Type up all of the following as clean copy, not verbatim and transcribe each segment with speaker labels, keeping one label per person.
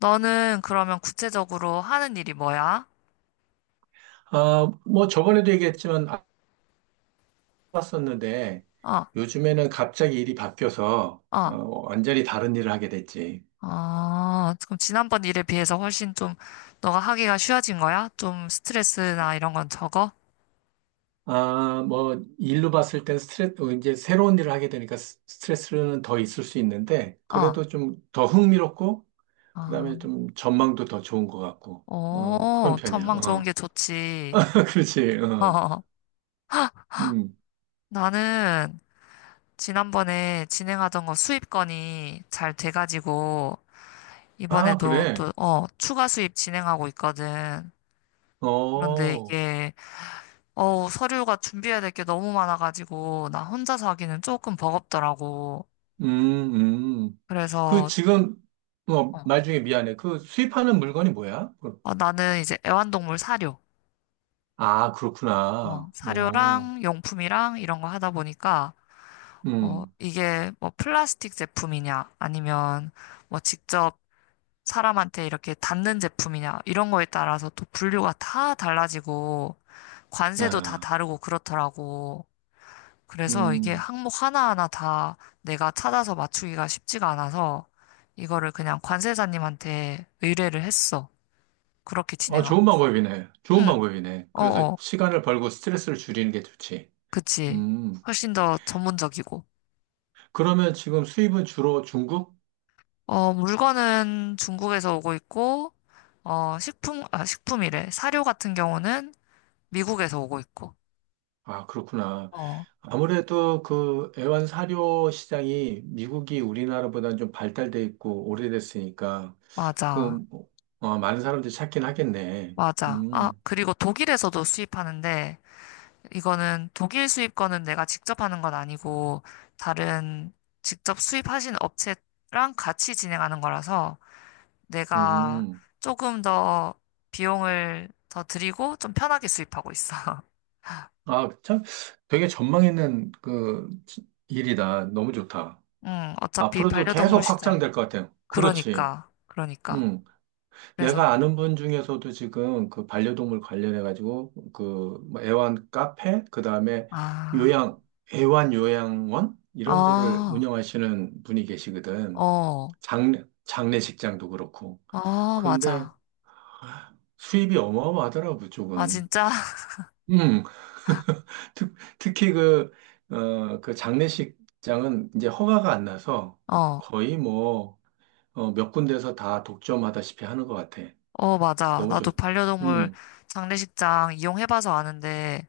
Speaker 1: 너는 그러면 구체적으로 하는 일이 뭐야?
Speaker 2: 아, 뭐 저번에도 얘기했지만 알았었는데
Speaker 1: 어,
Speaker 2: 요즘에는 갑자기 일이 바뀌어서
Speaker 1: 어,
Speaker 2: 완전히 다른 일을 하게 됐지.
Speaker 1: 어, 그럼 지난번 일에 비해서 훨씬 좀 너가 하기가 쉬워진 거야? 좀 스트레스나 이런 건 적어?
Speaker 2: 아, 뭐 일로 봤을 땐 스트레스, 이제 새로운 일을 하게 되니까 스트레스는 더 있을 수 있는데
Speaker 1: 어,
Speaker 2: 그래도 좀 더 흥미롭고 그다음에
Speaker 1: 어,
Speaker 2: 좀 전망도 더 좋은 것 같고 그런
Speaker 1: 오,
Speaker 2: 편이야.
Speaker 1: 전망 좋은
Speaker 2: 어.
Speaker 1: 게 좋지.
Speaker 2: 그렇지. 어.
Speaker 1: 어,
Speaker 2: 음.
Speaker 1: 나는 지난번에 진행하던 거 수입 건이 잘 돼가지고
Speaker 2: 아,
Speaker 1: 이번에도
Speaker 2: 그래.
Speaker 1: 또, 어, 추가 수입 진행하고 있거든. 그런데
Speaker 2: 어.
Speaker 1: 이게 어, 서류가 준비해야 될 게 너무 많아가지고, 나 혼자서 하기는 조금 버겁더라고.
Speaker 2: 음, 음. 그
Speaker 1: 그래서,
Speaker 2: 지금 뭐
Speaker 1: 어,
Speaker 2: 말 중에 미안해. 그 수입하는 물건이 뭐야?
Speaker 1: 어, 나는 이제 애완동물 사료,
Speaker 2: 아,
Speaker 1: 어,
Speaker 2: 그렇구나. 오,
Speaker 1: 사료랑 용품이랑 이런 거 하다 보니까, 어,
Speaker 2: 음,
Speaker 1: 이게 뭐 플라스틱 제품이냐, 아니면 뭐 직접 사람한테 이렇게 닿는 제품이냐, 이런 거에 따라서 또 분류가 다 달라지고, 관세도 다
Speaker 2: 야,
Speaker 1: 다르고 그렇더라고. 그래서 이게
Speaker 2: 음.
Speaker 1: 항목 하나하나 다 내가 찾아서 맞추기가 쉽지가 않아서 이거를 그냥 관세사님한테 의뢰를 했어. 그렇게
Speaker 2: 어,
Speaker 1: 진행하고
Speaker 2: 좋은
Speaker 1: 있어.
Speaker 2: 방법이네. 좋은
Speaker 1: 응,
Speaker 2: 방법이네. 그래서
Speaker 1: 어어,
Speaker 2: 시간을 벌고 스트레스를 줄이는 게 좋지.
Speaker 1: 그치.
Speaker 2: 음.
Speaker 1: 훨씬 더 전문적이고.
Speaker 2: 그러면 지금 수입은 주로 중국?
Speaker 1: 어, 물건은 중국에서 오고 있고, 어, 식품, 아, 식품이래. 사료 같은 경우는 미국에서 오고 있고.
Speaker 2: 아, 그렇구나.
Speaker 1: 어,
Speaker 2: 아무래도 그 애완 사료 시장이 미국이 우리나라보다는 좀 발달돼 있고 오래됐으니까 그
Speaker 1: 맞아.
Speaker 2: 뭐, 많은 사람들이 찾긴 하겠네.
Speaker 1: 맞아. 아,
Speaker 2: 음,
Speaker 1: 그리고 독일에서도 수입하는데, 이거는 독일 수입 거는 내가 직접 하는 건 아니고 다른 직접 수입하신 업체랑 같이 진행하는 거라서 내가
Speaker 2: 음.
Speaker 1: 조금 더 비용을 더 드리고 좀 편하게 수입하고 있어.
Speaker 2: 아, 참 되게 전망 있는 그 일이다. 너무 좋다.
Speaker 1: 응, 어차피
Speaker 2: 앞으로도 계속
Speaker 1: 반려동물 시장.
Speaker 2: 확장될 것 같아요. 그렇지.
Speaker 1: 그러니까, 그러니까.
Speaker 2: 음.
Speaker 1: 그래서,
Speaker 2: 내가 아는 분 중에서도 지금 그 반려동물 관련해가지고 그뭐 애완 카페, 그 다음에
Speaker 1: 아,
Speaker 2: 요양, 애완 요양원? 이런 거를
Speaker 1: 아,
Speaker 2: 운영하시는 분이 계시거든.
Speaker 1: 어,
Speaker 2: 장례식장도 그렇고.
Speaker 1: 아,
Speaker 2: 그런데
Speaker 1: 맞아.
Speaker 2: 수입이 어마어마하더라고,
Speaker 1: 아,
Speaker 2: 그쪽은.
Speaker 1: 진짜?
Speaker 2: 음, 특히 그, 그 장례식장은 이제 허가가 안 나서
Speaker 1: 어,
Speaker 2: 거의 뭐, 몇 군데서 다 독점하다시피 하는 것 같아.
Speaker 1: 어, 맞아.
Speaker 2: 너무
Speaker 1: 나도
Speaker 2: 좋,
Speaker 1: 반려동물
Speaker 2: 음.
Speaker 1: 장례식장 이용해봐서 아는데,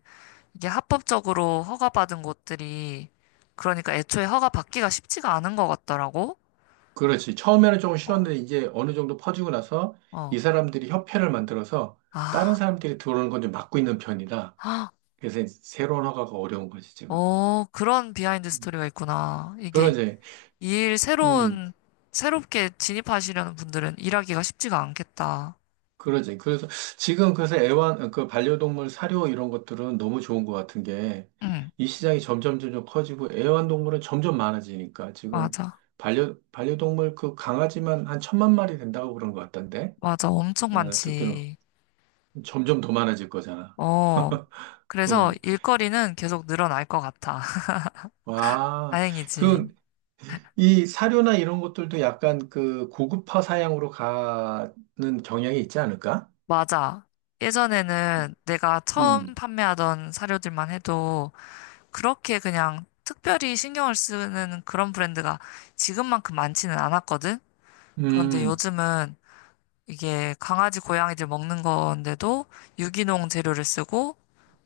Speaker 1: 이게 합법적으로 허가받은 곳들이 그러니까 애초에 허가받기가 쉽지가 않은 것 같더라고.
Speaker 2: 그렇지. 처음에는 조금
Speaker 1: 어.
Speaker 2: 쉬웠는데 이제 어느 정도 퍼지고 나서 이
Speaker 1: 어.
Speaker 2: 사람들이 협회를 만들어서 다른
Speaker 1: 아.
Speaker 2: 사람들이 들어오는 건 좀 막고 있는 편이다.
Speaker 1: 헉,
Speaker 2: 그래서 새로운 허가가 어려운 거지, 지금.
Speaker 1: 어, 그런 비하인드 스토리가 있구나. 이게
Speaker 2: 그러지.
Speaker 1: 이 일
Speaker 2: 음,
Speaker 1: 새로운 새롭게 진입하시려는 분들은 일하기가 쉽지가 않겠다.
Speaker 2: 그러지. 그래서 지금 그래서 그 반려동물 사료 이런 것들은 너무 좋은 것 같은 게
Speaker 1: 응.
Speaker 2: 이 시장이 점점 점점 커지고 애완동물은 점점 많아지니까 지금
Speaker 1: 맞아.
Speaker 2: 반려동물 그 강아지만 한 천만 마리 된다고 그런 것 같던데.
Speaker 1: 맞아. 엄청
Speaker 2: 어, 듣기로.
Speaker 1: 많지.
Speaker 2: 점점 더 많아질 거잖아.
Speaker 1: 어. 그래서
Speaker 2: 응.
Speaker 1: 일거리는 계속 늘어날 것 같아.
Speaker 2: 와,
Speaker 1: 다행이지.
Speaker 2: 그, 이 사료나 이런 것들도 약간 그 고급화 사양으로 가는 경향이 있지 않을까?
Speaker 1: 맞아. 예전에는 내가 처음
Speaker 2: 음,
Speaker 1: 판매하던 사료들만 해도 그렇게 그냥 특별히 신경을 쓰는 그런 브랜드가 지금만큼 많지는 않았거든? 그런데
Speaker 2: 음,
Speaker 1: 요즘은 이게 강아지, 고양이들 먹는 건데도 유기농 재료를 쓰고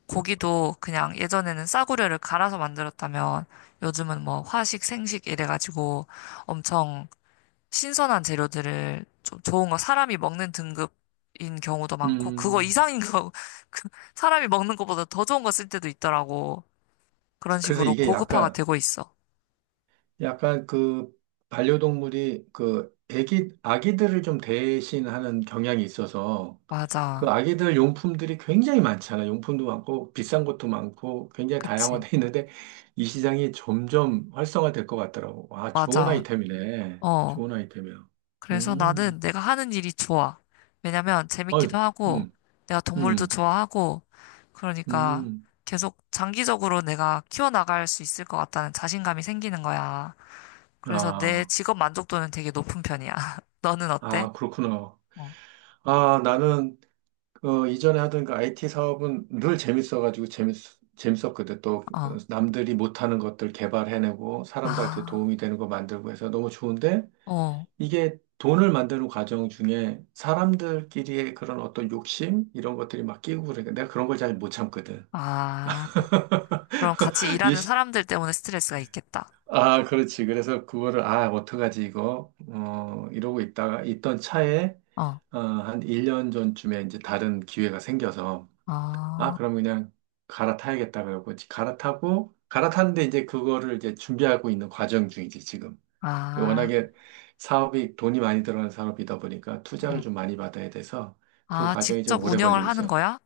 Speaker 1: 고기도 그냥 예전에는 싸구려를 갈아서 만들었다면 요즘은 뭐 화식, 생식 이래가지고 엄청 신선한 재료들을 좀 좋은 거 사람이 먹는 등급인 경우도 많고 그거
Speaker 2: 음.
Speaker 1: 이상인 거 그 사람이 먹는 것보다 더 좋은 거 쓸 때도 있더라고. 그런
Speaker 2: 그래서
Speaker 1: 식으로
Speaker 2: 이게
Speaker 1: 고급화가
Speaker 2: 약간,
Speaker 1: 되고 있어.
Speaker 2: 약간 그 반려동물이 그 아기들을 좀 대신하는 경향이 있어서 그
Speaker 1: 맞아.
Speaker 2: 아기들 용품들이 굉장히 많잖아요. 용품도 많고 비싼 것도 많고 굉장히
Speaker 1: 그치.
Speaker 2: 다양화돼 있는데 이 시장이 점점 활성화될 것 같더라고. 아, 좋은
Speaker 1: 맞아.
Speaker 2: 아이템이네.
Speaker 1: 어.
Speaker 2: 좋은 아이템이야.
Speaker 1: 그래서
Speaker 2: 음,
Speaker 1: 나는 내가 하는 일이 좋아. 왜냐면
Speaker 2: 어
Speaker 1: 재밌기도 하고,
Speaker 2: 음,
Speaker 1: 내가 동물도
Speaker 2: 음,
Speaker 1: 좋아하고, 그러니까
Speaker 2: 음.
Speaker 1: 계속 장기적으로 내가 키워나갈 수 있을 것 같다는 자신감이 생기는 거야. 그래서 내
Speaker 2: 아,
Speaker 1: 직업 만족도는 되게 높은 편이야. 너는 어때?
Speaker 2: 아, 그렇구나.
Speaker 1: 어.
Speaker 2: 아, 나는 그 이전에 하던 그 IT 사업은 늘 재밌어가지고 재밌었거든. 또
Speaker 1: 어.
Speaker 2: 남들이 못하는 것들 개발해내고 사람들한테
Speaker 1: 아.
Speaker 2: 도움이 되는 거 만들고 해서 너무 좋은데
Speaker 1: 어.
Speaker 2: 이게 돈을 만드는 과정 중에 사람들끼리의 그런 어떤 욕심 이런 것들이 막 끼고 그러니까 내가 그런 걸 잘 못 참거든.
Speaker 1: 아. 그럼 같이
Speaker 2: 이
Speaker 1: 일하는
Speaker 2: 시-
Speaker 1: 사람들 때문에 스트레스가 있겠다.
Speaker 2: 아, 그렇지. 그래서 그거를, 아, 어떡하지, 이거. 이러고 있다가, 있던 차에,
Speaker 1: 어.
Speaker 2: 한 1년 전쯤에 이제 다른 기회가 생겨서, 아,
Speaker 1: 아.
Speaker 2: 그럼 그냥 갈아타야겠다 그러고 갈아타고 갈아타는데 이제 그거를 이제 준비하고 있는 과정 중이지 지금.
Speaker 1: 아.
Speaker 2: 워낙에 사업이 돈이 많이 들어가는 사업이다 보니까 투자를
Speaker 1: 음.
Speaker 2: 좀 많이 받아야 돼서 그
Speaker 1: 아,
Speaker 2: 과정이 좀
Speaker 1: 직접
Speaker 2: 오래
Speaker 1: 운영을
Speaker 2: 걸리고
Speaker 1: 하는
Speaker 2: 있어.
Speaker 1: 거야?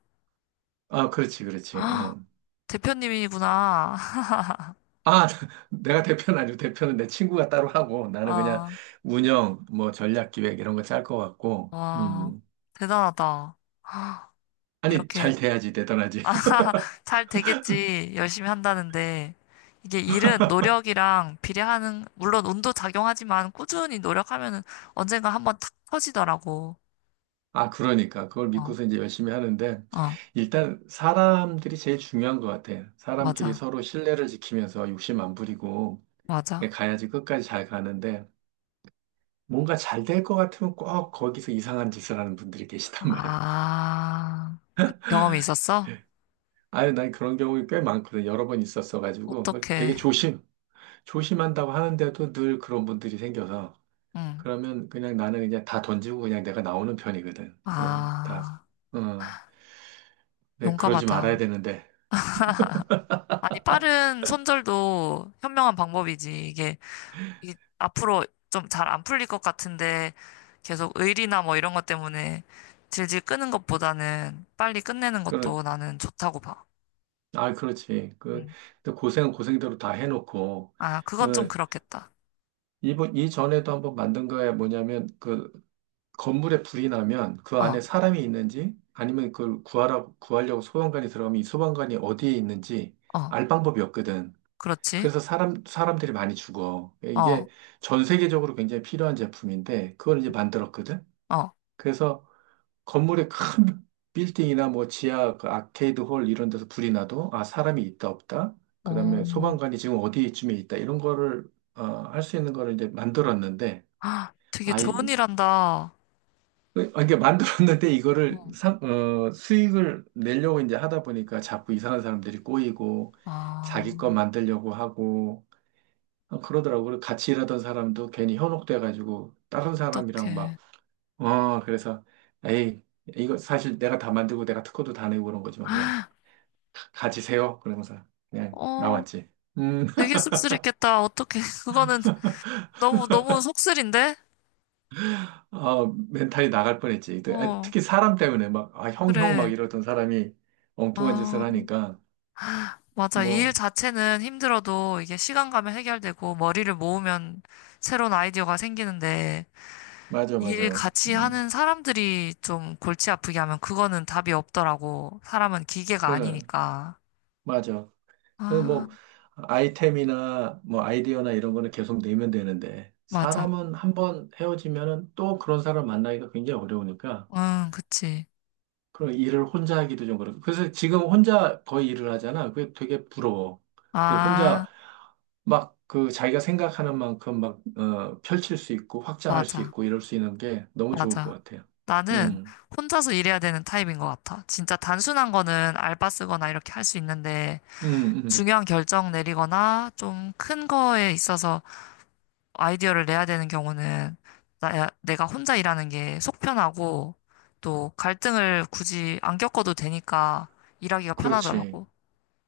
Speaker 2: 아, 그렇지, 그렇지.
Speaker 1: 아,
Speaker 2: 응.
Speaker 1: 대표님이구나.
Speaker 2: 아, 내가 대표는 아니고 대표는 내 친구가 따로 하고 나는 그냥
Speaker 1: 아,
Speaker 2: 운영, 뭐 전략 기획 이런 거 짤 것 같고.
Speaker 1: 와,
Speaker 2: 음.
Speaker 1: 대단하다. 아,
Speaker 2: 아니,
Speaker 1: 이렇게,
Speaker 2: 잘 돼야지 대단하지.
Speaker 1: 아, 잘 되겠지. 열심히 한다는데. 이게 일은 노력이랑 비례하는, 물론 운도 작용하지만 꾸준히 노력하면은 언젠가 한번 탁 터지더라고.
Speaker 2: 아, 그러니까. 그걸
Speaker 1: 어,
Speaker 2: 믿고서 이제 열심히 하는데,
Speaker 1: 어,
Speaker 2: 일단 사람들이 제일 중요한 것 같아. 사람끼리
Speaker 1: 맞아,
Speaker 2: 서로 신뢰를 지키면서 욕심 안 부리고,
Speaker 1: 맞아.
Speaker 2: 가야지 끝까지 잘 가는데, 뭔가 잘 될 것 같으면 꼭 거기서 이상한 짓을 하는 분들이 계시단 말이야.
Speaker 1: 아, 경험이 있었어?
Speaker 2: 아유, 난 그런 경우가 꽤 많거든. 여러 번 있었어가지고, 그걸 되게
Speaker 1: 어떡해.
Speaker 2: 조심한다고 하는데도 늘 그런 분들이 생겨서,
Speaker 1: 응.
Speaker 2: 그러면 그냥 나는 그냥 다 던지고 그냥 내가 나오는 편이거든. 그냥 다,
Speaker 1: 아,
Speaker 2: 어, 네, 그러지
Speaker 1: 용감하다.
Speaker 2: 말아야 되는데.
Speaker 1: 아니, 빠른 손절도 현명한 방법이지. 이게 앞으로 좀 잘 안 풀릴 것 같은데 계속 의리나 뭐 이런 것 때문에 질질 끄는 것보다는 빨리 끝내는 것도 나는 좋다고 봐.
Speaker 2: 아, 그렇지. 그,
Speaker 1: 음.
Speaker 2: 근데 고생은 고생대로 다 해놓고,
Speaker 1: 아,
Speaker 2: 어,
Speaker 1: 그건 좀 그렇겠다.
Speaker 2: 이전에도 한번 만든 거에 뭐냐면, 그, 건물에 불이 나면 그
Speaker 1: 어,
Speaker 2: 안에 사람이 있는지, 아니면 그걸 구하려고 소방관이 들어가면 이 소방관이 어디에 있는지
Speaker 1: 어,
Speaker 2: 알 방법이 없거든.
Speaker 1: 그렇지.
Speaker 2: 그래서 사람들이 많이 죽어.
Speaker 1: 어,
Speaker 2: 이게 전 세계적으로 굉장히 필요한 제품인데, 그걸 이제 만들었거든.
Speaker 1: 어.
Speaker 2: 그래서 건물의 큰 빌딩이나 뭐 지하 그 아케이드 홀 이런 데서 불이 나도 아 사람이 있다 없다
Speaker 1: 어,
Speaker 2: 그다음에 소방관이 지금 어디쯤에 있다 이런 거를 할 수 있는 거를 이제 만들었는데
Speaker 1: 아, 되게 좋은
Speaker 2: 아이
Speaker 1: 일 한다.
Speaker 2: 그, 아, 이게 만들었는데 이거를
Speaker 1: 어,
Speaker 2: 수익을 내려고 이제 하다 보니까 자꾸 이상한 사람들이 꼬이고
Speaker 1: 아,
Speaker 2: 자기 거 만들려고 하고 그러더라고요. 그리고 같이 일하던 사람도 괜히 현혹돼 가지고 다른 사람이랑 막
Speaker 1: 어떡해.
Speaker 2: 그래서, 에이, 이거 사실 내가 다 만들고 내가 특허도 다 내고 그런 거지만 그냥 가지세요. 그러면서 그냥
Speaker 1: 어,
Speaker 2: 나왔지. 음,
Speaker 1: 되게 씁쓸했겠다. 어떡해. 그거는 너무, 너무 속쓰린데?
Speaker 2: 멘탈이 나갈 뻔했지. 그, 아,
Speaker 1: 어,
Speaker 2: 특히 사람 때문에 막, 아, 형 막
Speaker 1: 그래.
Speaker 2: 이러던 사람이 엉뚱한 짓을
Speaker 1: 아,
Speaker 2: 하니까,
Speaker 1: 맞아. 이 일
Speaker 2: 뭐,
Speaker 1: 자체는 힘들어도 이게 시간 가면 해결되고 머리를 모으면 새로운 아이디어가 생기는데
Speaker 2: 맞아,
Speaker 1: 이 일
Speaker 2: 맞아.
Speaker 1: 같이 하는 사람들이 좀 골치 아프게 하면 그거는 답이 없더라고. 사람은 기계가
Speaker 2: 그,
Speaker 1: 아니니까.
Speaker 2: 맞아. 그래서
Speaker 1: 아,
Speaker 2: 뭐, 아이템이나 뭐 아이디어나 이런 거는 계속 내면 되는데,
Speaker 1: 맞아.
Speaker 2: 사람은 한번 헤어지면은 또 그런 사람 만나기가 굉장히 어려우니까,
Speaker 1: 응, 그치.
Speaker 2: 그런 일을 혼자 하기도 좀 그렇고. 그래서 지금 혼자 거의 일을 하잖아. 그게 되게 부러워. 그리고 혼자
Speaker 1: 아,
Speaker 2: 막 그 자기가 생각하는 만큼 막, 펼칠 수 있고 확장할 수
Speaker 1: 맞아.
Speaker 2: 있고 이럴 수 있는 게 너무 좋을 것
Speaker 1: 맞아.
Speaker 2: 같아요.
Speaker 1: 나는
Speaker 2: 음,
Speaker 1: 혼자서 일해야 되는 타입인 것 같아. 진짜 단순한 거는 알바 쓰거나 이렇게 할 수 있는데
Speaker 2: 음, 음.
Speaker 1: 중요한 결정 내리거나 좀 큰 거에 있어서 아이디어를 내야 되는 경우는 내가 혼자 일하는 게 속 편하고 또 갈등을 굳이 안 겪어도 되니까 일하기가
Speaker 2: 그렇지.
Speaker 1: 편하더라고.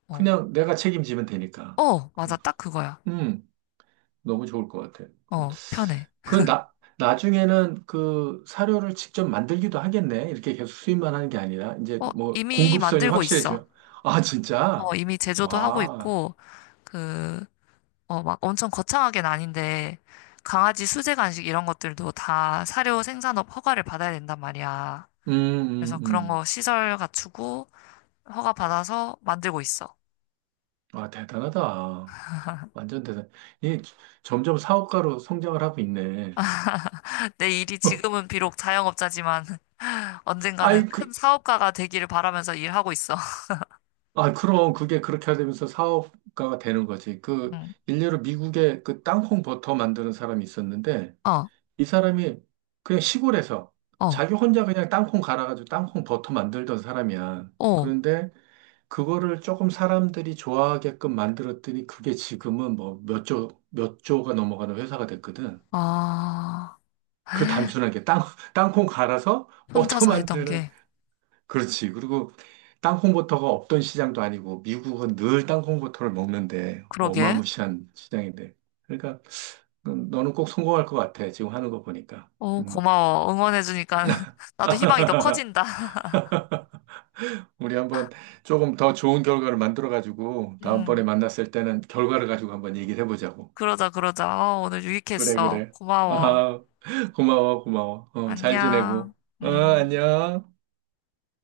Speaker 1: 어,
Speaker 2: 그냥 내가 책임지면 되니까.
Speaker 1: 어, 맞아.
Speaker 2: 음,
Speaker 1: 딱 그거야.
Speaker 2: 음. 너무 좋을 것 같아요.
Speaker 1: 어, 편해.
Speaker 2: 그 나중에는 그 사료를 직접 만들기도 하겠네. 이렇게 계속 수입만 하는 게 아니라, 이제
Speaker 1: 어,
Speaker 2: 뭐
Speaker 1: 이미
Speaker 2: 공급선이
Speaker 1: 만들고 있어.
Speaker 2: 확실해지면, 아,
Speaker 1: 어,
Speaker 2: 진짜?
Speaker 1: 이미 제조도 하고
Speaker 2: 와,
Speaker 1: 있고, 그, 어, 막 엄청 거창하게는 아닌데, 강아지 수제 간식 이런 것들도 다 사료 생산업 허가를 받아야 된단 말이야.
Speaker 2: 음,
Speaker 1: 그래서
Speaker 2: 음,
Speaker 1: 그런
Speaker 2: 음.
Speaker 1: 거 시설 갖추고 허가 받아서 만들고 있어.
Speaker 2: 와, 대단하다. 완전 대단. 이 점점 사업가로 성장을 하고 있네.
Speaker 1: 내 일이 지금은 비록 자영업자지만 언젠가는
Speaker 2: 아이,
Speaker 1: 큰
Speaker 2: 그,
Speaker 1: 사업가가 되기를 바라면서 일하고 있어.
Speaker 2: 아, 그럼 그게 그렇게 되면서 사업가가 되는 거지. 그,
Speaker 1: 응.
Speaker 2: 일례로 미국에 그 땅콩 버터 만드는 사람이 있었는데,
Speaker 1: 어,
Speaker 2: 이 사람이 그냥 시골에서
Speaker 1: 어,
Speaker 2: 자기 혼자 그냥 땅콩 갈아가지고 땅콩 버터 만들던 사람이야.
Speaker 1: 어.
Speaker 2: 그런데 그거를 조금 사람들이 좋아하게끔 만들었더니 그게 지금은 뭐 몇 조, 몇 조가 넘어가는 회사가 됐거든.
Speaker 1: 아,
Speaker 2: 그 단순하게 땅콩 갈아서 버터
Speaker 1: 혼자서 했던
Speaker 2: 만드는,
Speaker 1: 게.
Speaker 2: 그렇지. 그리고 땅콩 버터가 없던 시장도 아니고 미국은 늘 땅콩 버터를 먹는데
Speaker 1: 그러게.
Speaker 2: 어마무시한 시장인데. 그러니까 너는 꼭 성공할 것 같아. 지금 하는 거 보니까.
Speaker 1: 어,
Speaker 2: 음.
Speaker 1: 고마워. 응원해주니까 나도 희망이 더 커진다.
Speaker 2: 우리 한번 조금 더 좋은 결과를 만들어가지고 다음번에
Speaker 1: 응.
Speaker 2: 만났을 때는 결과를 가지고 한번 얘기를 해보자고.
Speaker 1: 그러자, 그러자. 어, 오늘
Speaker 2: 그래,
Speaker 1: 유익했어.
Speaker 2: 그래.
Speaker 1: 고마워.
Speaker 2: 아, 고마워, 고마워. 어, 잘
Speaker 1: 안녕.
Speaker 2: 지내고. 어,
Speaker 1: 음.
Speaker 2: 안녕.